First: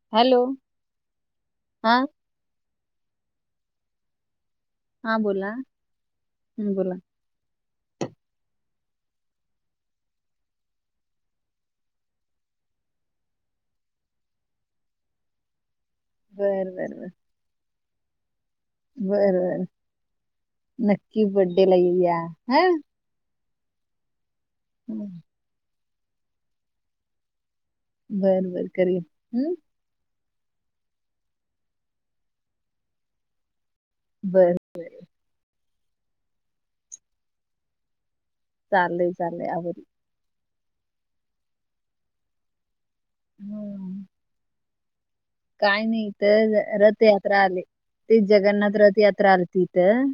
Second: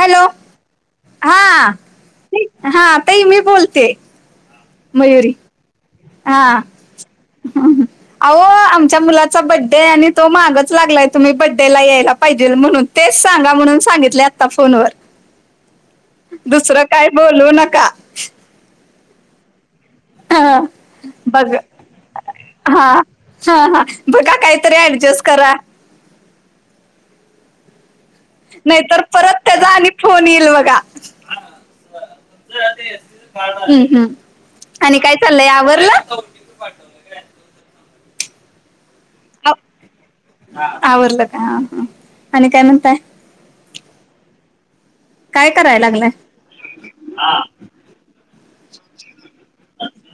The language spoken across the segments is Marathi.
हॅलो हा हा नाही हा ताई मी बोलतेय हा बोला हा ह हम्म बोला [unintelligible] अहो आमच्या मुलाचा बडे आहे आणि तो मागेच लागलाय तुम्ही बडेला यायला पाहिजे म्हणून तेच सांगा म्हणून सांगितले आता फोनवर बर दुसरं बर काय बर बोलू नका बर हा, नक्की बघ बडेला येऊया हा हा हा बघा काहीतरी हं, ऍडजेस्ट करा बर बर नाही तर करेल परत हम्म त्याचा आणि फोन येईल बघा [unintelligible] ह ह बरं अ आणि काय चाललंय आवरल ति पाठवलेली आणि आली चाले चाले आवरले हा आवरल का हा हा आणि काय म्हणताय होम ह ह [unintelligible] कराय काय नाही लागलाय ईथ र रथयात्रा आली ते जगन्नाथ रथ यात्रा आलती ईथं अ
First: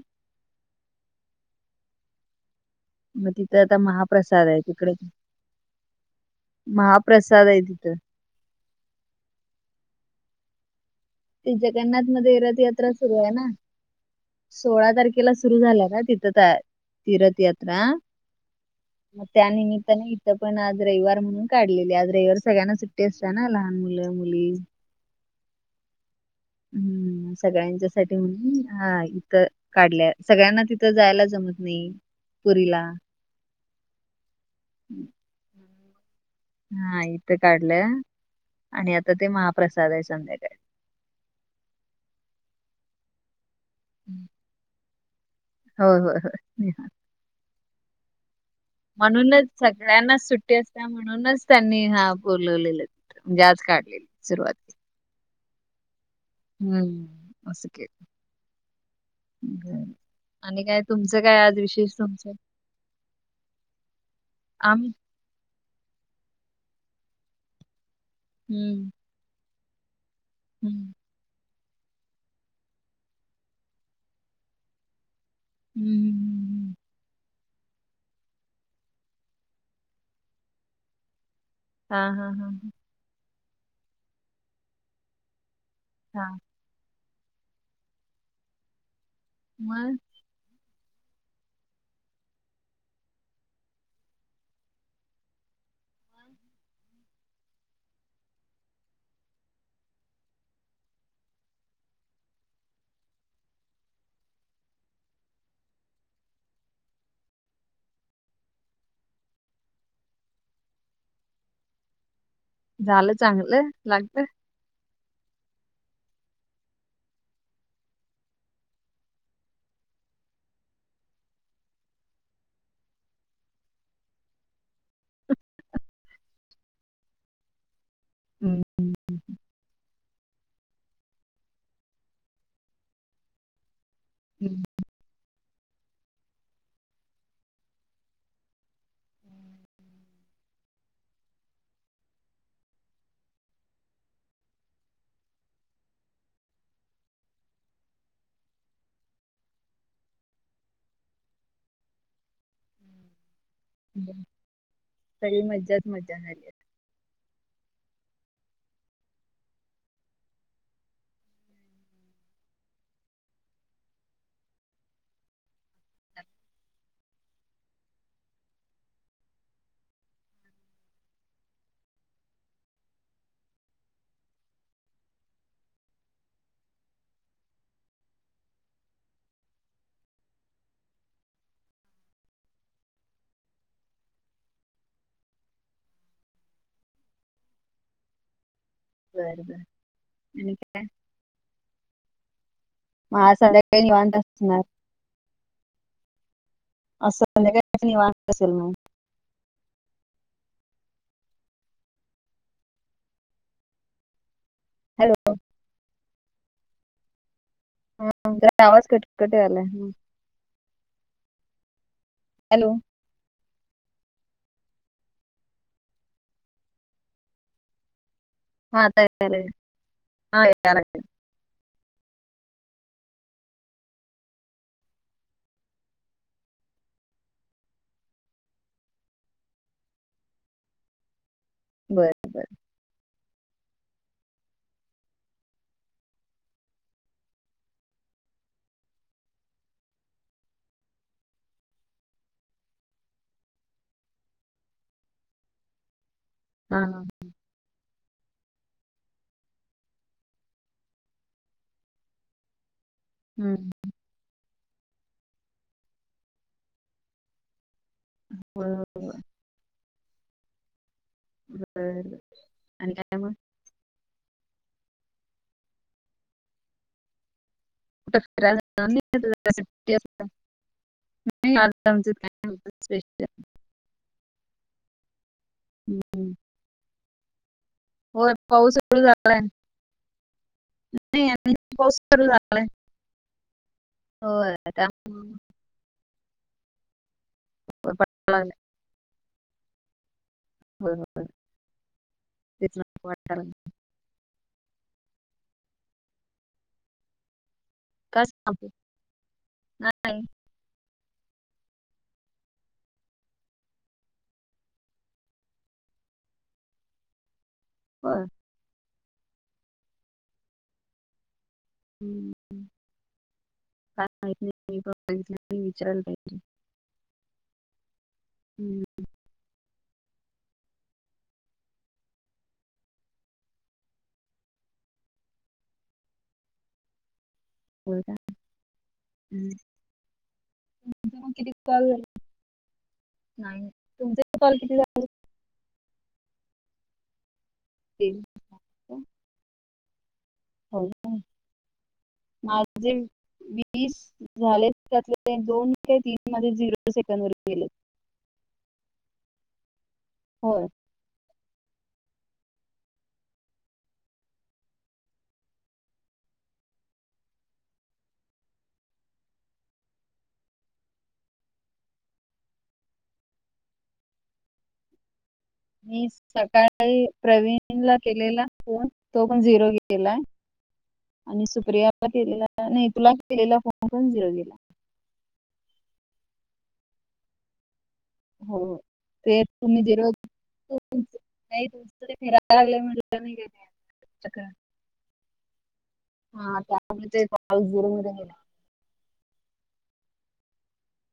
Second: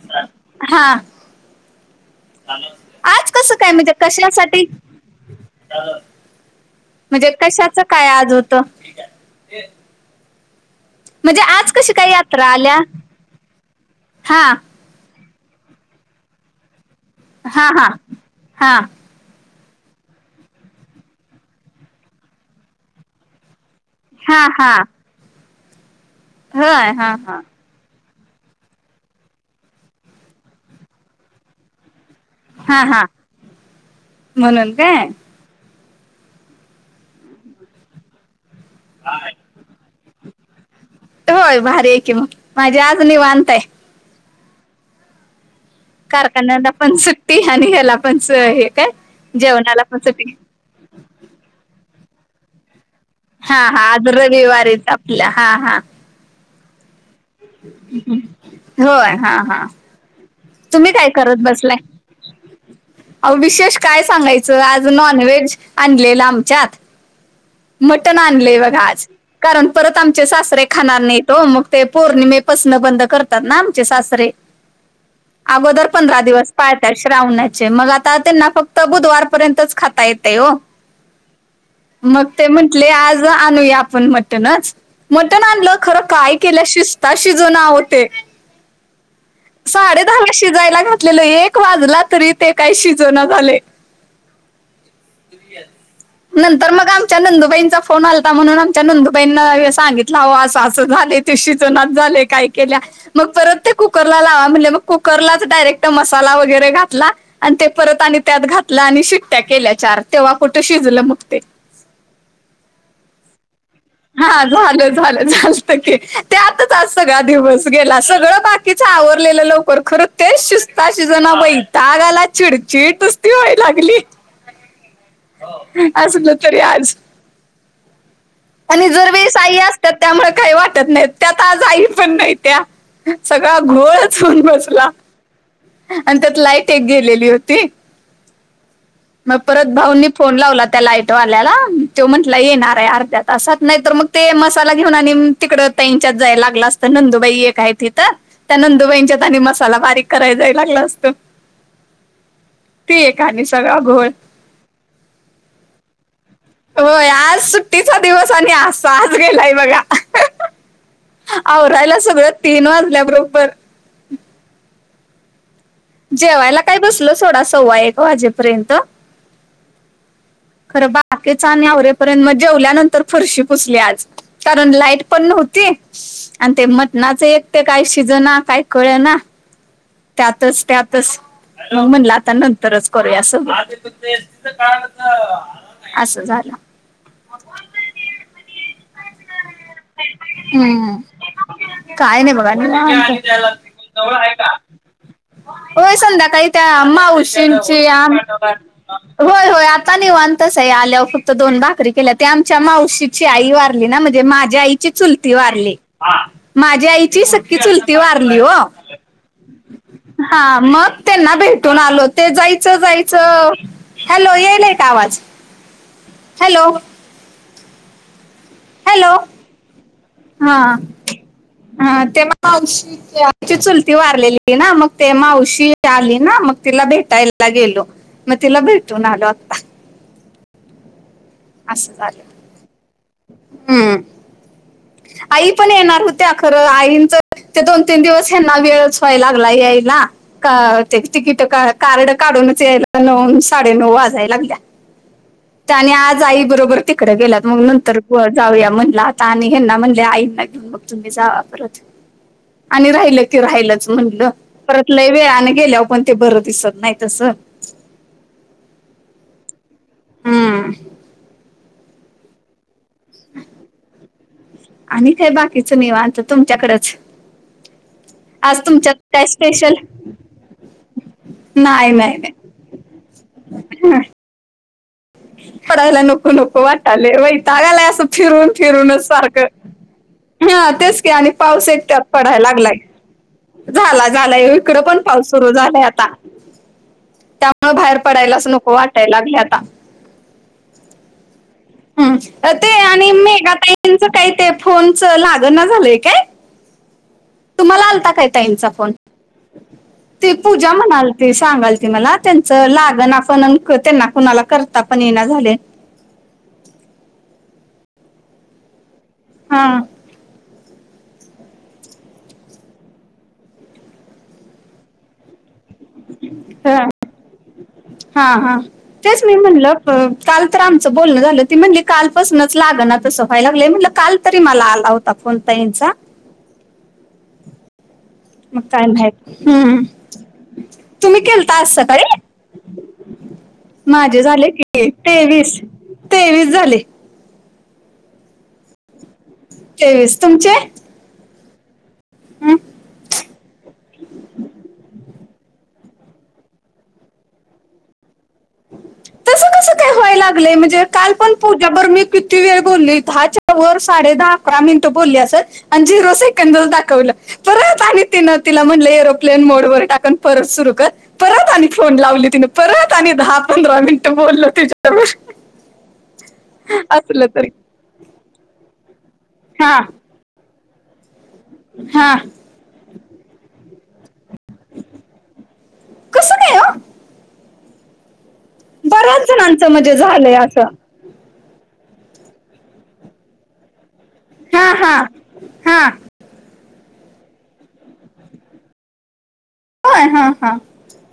हा [unintelligible] आज मग कसं तिथं काय आता म्हणजे महाप्रसाद आहे कशासाठी तिकडे [unintelligible] म्हणजे महाप्रसाद आहे कशाच तिथं काय आज होतं. म्हणजे ती आज कशी जगन्नाथ काय मध्ये रथ आल्या यात्रा सुरू आहे ना हा सोळा तारखेला तिला सुरु झालाय ना तिथ जायचं हा तीरथयात्रा हा हा मग त्यानिमित्ताने इथं पण आज रविवार म्हणून काढलेली आज रविवार सगळ्यांना सुट्टी असतताना लहान मुलाना लय हा मुली हा होय हा हम्म हा सगळ्यांच ण हाय इथ काढल्या सगळ्यांना तिथं जायला जमत नाही. पुरीला हा हा म्हणून काय? हा इथं काढलिया आणि आता ते माप प्रसाद आहे संध्याकाळी होय भारी आहे की मग माझी आज निवांत आहे. हम्म कारखान्याला पण सुट्टी आणि ह्याला पण सुट्टी हे आहे. म्हणूनच सगळ्यांना सुट्टी असते म्हणूनच त्यांनी हा बोलवलेल. हा हा आज रविवारीच आपल्या हा हा हम्म असं केलं होय हा हा बरं. आणि तुम्ही काय तुमचं करत आज बसलाय. विशेष तुमचं ओ विशेष काय सांगायचं आज आम्ही नॉन व्हेज. आणलेलं आमच्यात मटण आणलेय बघा हम्म आज कारण परत आमच्यात आचे सासरे हं, हं, खाणार नाहीत ओ मग ते पौर्णिमेपासून बंद करतात ना आमचे सासरे. अगोदर हं, पंधरा दिवस. हं. पाळतात श्रावणाचे मग आता त्यांना फक्त बुधवारपर्यंतच खाता येते हो. हां, मग हां, ते हां, हां. म्हंटले आज आणूया आपण मटणच मटण आणलो. खर काय हां. केल शिजता शिजना ते सा मग शिजायला घातलेलं एक वाजला तरी ते काही शिजण झालय. नंतर मग आण आमच्या नंदुबाईंचा फोन आलता म्हणून आमच्या नंदूबाईंना हे सांगितल हो असं असं झालय. शिजना झालय काय केल्या मग परत ते कुकरला लावा म्हणले मग कुकरलाच डायरेक्ट मसाला वगैरे घातला. आणि ते परत आणि त्यात घातलं आणि शिट्ट्या केल्या चार तेव्हा कुठ शिजलं मग ते झालं चांगलं लागत. हा झालं झालं झालंत ते त्यातच आज सगळा दिवस गेला सगळं बाकी तिच आवरलेलं लवकर खरं तेच शिजता शिजना बाई त्यावेळेला चिडचिड ती रडायला लागली असल तरी आज. हं. आणि जर वेळ साई अस. त्यामुळे काही वाटत नाही त्यात आज आई पण नाही त्या सगळ घोळ. सून हं, बसला आणि त्यात लाईट एक गेलेली होती. मग परत भाऊंनी फोन लावला त्या लाईटवाल्याला तो म्हटला येणार आहे अर्ध्यात तासात नाही तर मग ते मसाला घेऊन आणि तिकडं ताईंच्यात जायला लागला असतं नंदूबाई एक आहे तिथं. त्या नंदुबाईंच्या आणि मसाला बारीक करायला जायला लागला असत. ते ए आणि खरी मज्जाच मजा झाली आहे. होय आज सुट्टीचा दिवस आणि अस आज गेलाय बघा. आवरायला सगळं तीन वाजल्याबरोबर जेवायला काय बसल सोडा सव्वा एक वाजेपर्यंत खरं बाकी आवरेपर्यंत मग जेवल्यानंतर फरशी पुसली आज. कारण लाईट पण नव्हती. आणि ते मटणाचं एक ते काय शिजना काय कळे ना त्यातच त्यातच मंग मनला तनांत रच कोर्यास- असं झालं. बर बर. हम्म काय नाही बघा मग निवांत. आज संध्याकाळी निवांत असणार. होय संध्याकाळी त्या आज माउशींची संध्याकाळी आ निवांत असेल मग. होय होय आता निवांताच आहे आल्या फक्त दोन भाकरी केल्या ते आमच्या मावशीची आई वार ण मजे मजा आईची हॅलो. सुलाती वर्ली हां माझा आई चि सखी की चुलती हां, वारली ओ. जरा आवाज कटकट यायलाय. हं. हा मग त्यांना भेटून आलो ते हॅलो. जायचं जायच च हॅलो येईलय का आवाज हॅलो हॅलो हा [unintelligible] हा तेव्हां मावशी ते आमची चुलती वारलेली ना मग ते मावशी इथे आली ना मग तिला भेटायला गेलो. म तिला भेटून आलो आता. असं झाल. बरं, बरं. हम्म आई पण येणार होत्या अ खरं आईंच ते दोन तीन दिवस हना वेळच व्हाय लागला आहे यायला. का ते तिकिट कार्ड काढूनच यायला नऊ साडेनऊ वाजायला लागल्या. आणि आज आई बरोबर हां, हां. तिकड गेलात मग नंतर व जाऊया म्हणला आता आणि हेना म्हणले आईंना घेऊन बग तुम्ही जावा परत. आणि राहिलं की हं. राहिलंच म्हटलं परत ल वेळने गेल्यावर पण ते बरं दिसत नाही तसं. [unintelligible] हम बर आणि काय मग? आणि काय बाकीचं नीवांत तुमच्याकडच. काय स्पेशल [unintelligible] नाही नाही नाही [unintelligible] [unintelligible] पडायला हं. नको नको वाटाले वैताागलाय असं होय, फिरून पाऊस सुरू फिरूनच झालाय. सारखं हा तेच का नाही आणि पाऊस एक त्यात सुरू पडायला झालाय लागलाय. झाला झालंय होय इकडं पण पाऊस त्यामुळं सुरू झालाय आता. न बाहेर वाटायला पडायलाच लागलंय. नको वाटायला लागलंय आता. [unintelligible] ह् ते तेच ना आणि वाटायला लागलंय. मेघा ताईंच काही ते फोनच लाग ना झालंय काय? तुम्हाला आलता काय काही ताईंचा सांगू फोन? नाही ते पूजा म्हणाल त सांगाल त मला त्यांचं लागण आपणक त्यांना कणाला करता पण येना झाले. बरं. हा. [unintelligible] ह हा हा. हम्म. तेच मी म्हणलं काल तर आमचं बोलणं झालं ती म्हणली कालपासूनच लाग ना तसं व्हाय लागलं म्हटलं काल तरी मला आला होता फोण ताईनचा होय का मग काय भट हम्म तुमचे तुम्ही मग किती केलता आज कॉल झाले सकाळी? नाही माझे तुमचे झाले कॉल किती की तेवीस तेवीस झाले. ते तेवीस तुमचे? हो हं? माझे वीस झाले त्यात ते दोन ते तीन मध्ये झिरो सेकड वर गेले. तसं कसं काय व्हाय लागलेय होय म्हणजे काल पण पूज्याभर मी किती वेळ बोलली दहाच्या वर साडे दहा अकरा मिनिटं बोलली असच. आणि झिरो सेकंड च दाखवलं. परत आणि तिनं तिला म्हटलं एरोप्लेन मोडवर टाकून परत सुरू कर. परत आणि फोन लावली तिने परत आणि दहा पंधरा मिनिटं बोललो तिच्याबर. मी सकाळी प्रवीण ला केलेला फोन तो पण झिरो हा गेलाय. आणि सुप्रियाला हा केलेला नाही तुला केलेला फोन पण झरोे कस काय ओ? हो ते जणांचं तुम्ही म्हणजे देरोज झालंय [unintelligible] असं तु नाही तुम फिरायला लागलं म्हलं नाही ग च [unintelligible] हा हा हा हा त्या पा जररला [unintelligible] होय हा हा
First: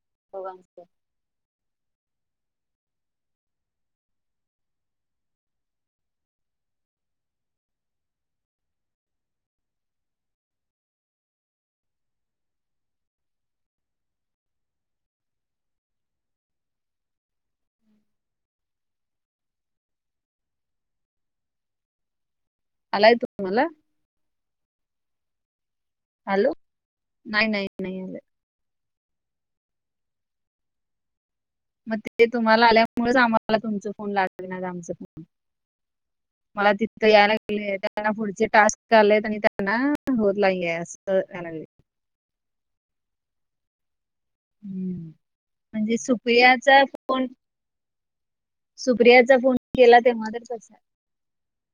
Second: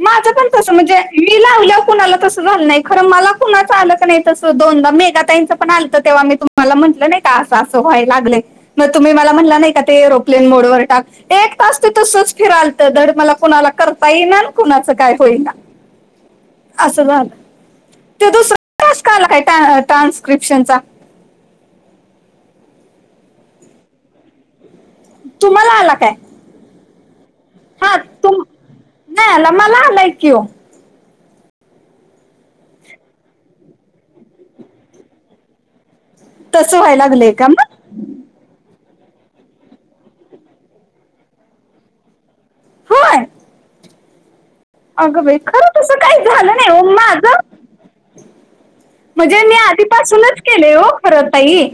माझं पण तसं दोघांचं म्हणजे मी लावल्यावर कुणाला तसं झालं नाही. खरं मला कुणाच आलं की नाही तसं दोनदा मेगा ताईचं पण आलंत तेव्हा मी तुम्हाला म्हंटलं नाही का असं असं व्हाय लागलंय. मग तुम्ही मला म्हणला नाही का ते एरोप्लेन मोडवर टाक एक तास ते तसच फिरालतं दर मला कुणाला करता येईना आणि कुणाचं काय होईना. असं झालं. ते दुसर टाक्स आला काय टानस ट्रान्स्क्रिप्शनचा. आलाय तुम्हाला? तुम्हाला आला काय? हॅलो नाही नाही हा नाही आलं तुम नाही आला मला आलाय की ओ. मग ते तुम्हाला आल्यामुळेच आम्हाला तुमचा फोन लागेना आमचा फोन. मला तसं व्हायला तिथं लागलंय यायला का मग गे त्यांना पुढचे टास्क कालेत आणि त्यांना होत नाहीे अस यायला. होय अगं बाई खरं म्हणजे तसं काही झालं नाही सुप्रियाचा ओ फोन माझं सुप्रियाचा म्हणजे मी फोन केला तेव्हा आधीपासूनच तर केले कसा हो परत ताई.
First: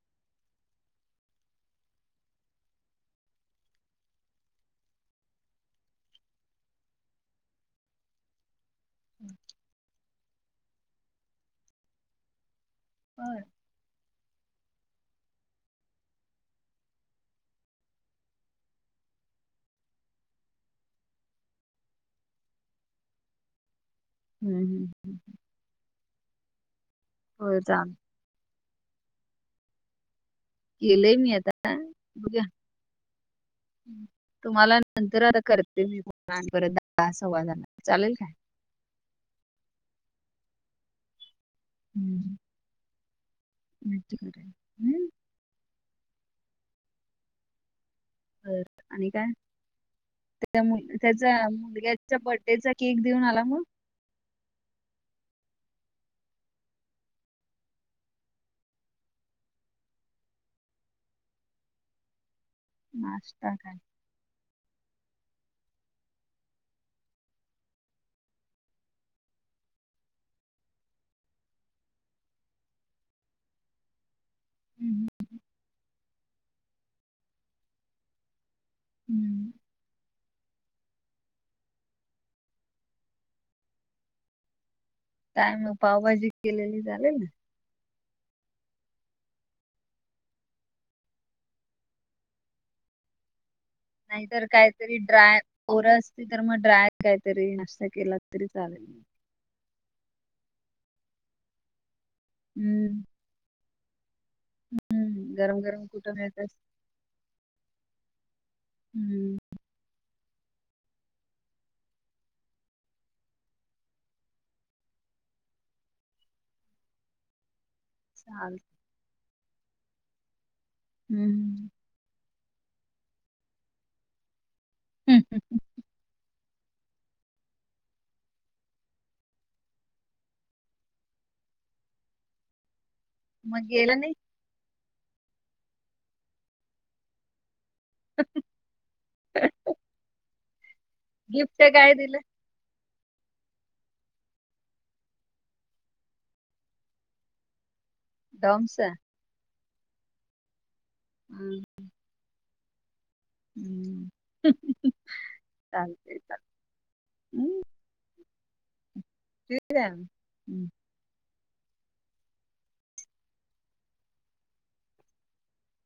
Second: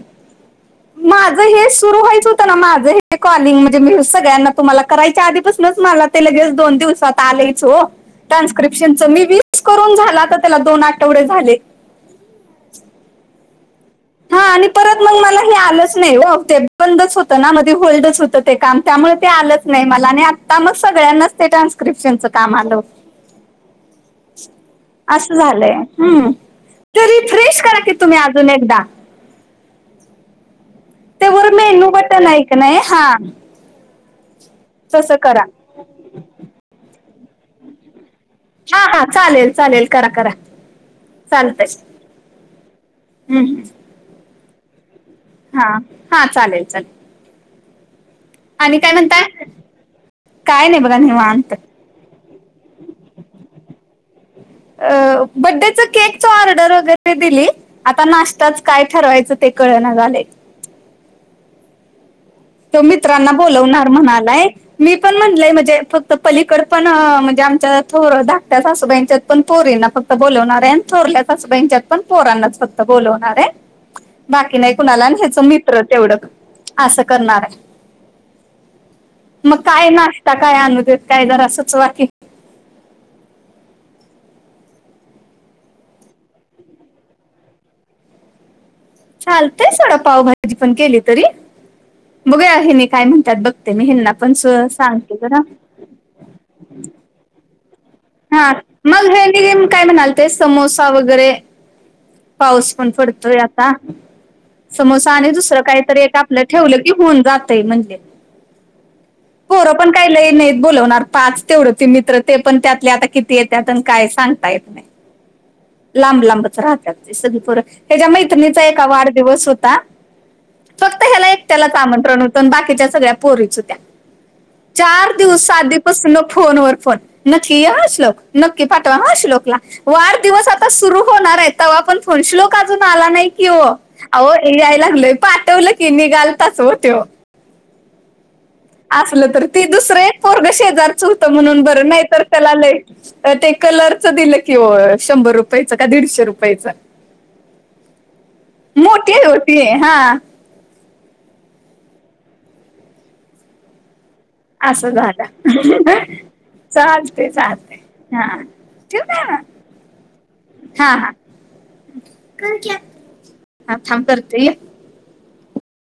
माझं हे सुरू व्हायच होतं ना माझं हे कॉलिंग म्हणजे मी सगळ्यांना तुम्हाला करायच्या आधीपासूनच मला ते लगेच दोन दिवसात आलयच ओ. ट्रान्स्क्रिप्शनच मी वीस करून झाला तर त्याला दोन आठवडे झाले. होय. हा आणि परत मग मला हे आलंच नाही ओ ते बंदच होतं ना मध्ये होल्डच होत. ते काम त्यामुळे ते आलंच नाही मला आणि आता मग सगळ्यांनाच ते ट्रान्स्क्रिप्शनचं काम आलं. हम्म. [inaudible] असं झालंय हम्म तरी फ्रेश होय करा चाल की तुम्ही अजून एकदा. केलंय ते मी वर आता मेनू बटन आहे बघूया का नाही हा तुम्हाला तसं नंतर आता करा करते. तुम्ही परत द सव्वा झा [unintelligible] चालेल काय? हा हा चालेल चालेल करा करा. चालतंय. हम्म. हम्. [unintelligible] हा हा चालेल चालेल. आणि काय म्हणताय? त्या काय नाही बघा त्याचा निवांत मुलग्याच्या बडेचा केक देऊन आला मग. अ बड्डेच केक च ऑर्डर वगैरे दिली. आता नाष्टाच काय ठरवायचं ते कळना झालंय. तो मित्रांना नाश्ता काय बोलवणार म्हणालाय मी पण म्हटलंय म्हणजे फक्त पलीकड पण म्हणजे आमच्या थोर धाकट्या सासूबाईंच्यात पण पोरी ना फक्त फक्त बोलवणार आहे आणि थोरल्या सासूबाईच्यात पण पोरांनाच फक्त बोलवणार आहे. बाकी नाही कुणाला आणि त्याच मित्र तेवढं असं करणार आहे. हम्म. मग काय नाश्ता काय अनूदेत काय जरा सुचवा की काय मग पावभाजी केलेली चालेल? चालतय सोडा पावभाजी पण केली तरी, बघुया ह्यनी काय म्हणतात बघ ते मी ह्यंना पण नाहीतर स काहीतरी सांगते ड्राय जरा पोरं असतील तर मग ड्राय कायतरी नाशता केला. तरी हा चालेल मग ह्यंनि काय म्हणाल ते समोसा वगैरे, पाऊस हम्म, पण पडतोय आता. समोसा आणि हम्म. गरम दुसरं गरम काहीतरी कुठं एक मिळत आपलं ठेवलं की हुऊन जातय म्हणले. हम्म! तो पण काही लय नाहीत बोलवणार, पाच तेवढ ते मित्र ते पण त्यात ते आता किती येत्यात आणि काय सांगता येत नाही. लांब लांबच राहत्यात ते सगळी पोर ह्यच्या चाल मैत्रिणीचा एका वाढदिवस होता, फक्त ह्याला एकट्यालाच हम्म. आमंत्रण होतं आणि बाकीच्या सगळ्या पोरीच होत्या, चार दिवस आधीपासून फोन वर फोन हश्लोक नक्की पाठवा ह श्लोकला. वाढदिवस आता सुरू होणार आहे, तव्हा पण फोन श्लोक अजून आला नाही कि ओ मग गेला नाही आओ याय लागलोय पाठवलं की निघालतच हो तेव ह [unintelligible] असलं तर ती दुसरं पोरगा शेजारचं होतं म्हणून गिफ्ट बरं, काय नाही दिलं तर त्याला लय ते कलरचं दिलं कि हो शंभर रुपयाचं, का दीडशे रुपयाचं डॉम्स मोठी आहेत ओ ती हा हम्! हम! असं झालं. चालते चालते -चालते हा ठेवू का मग? शम् [unintelligible] हा हा हा थांब- थांब करते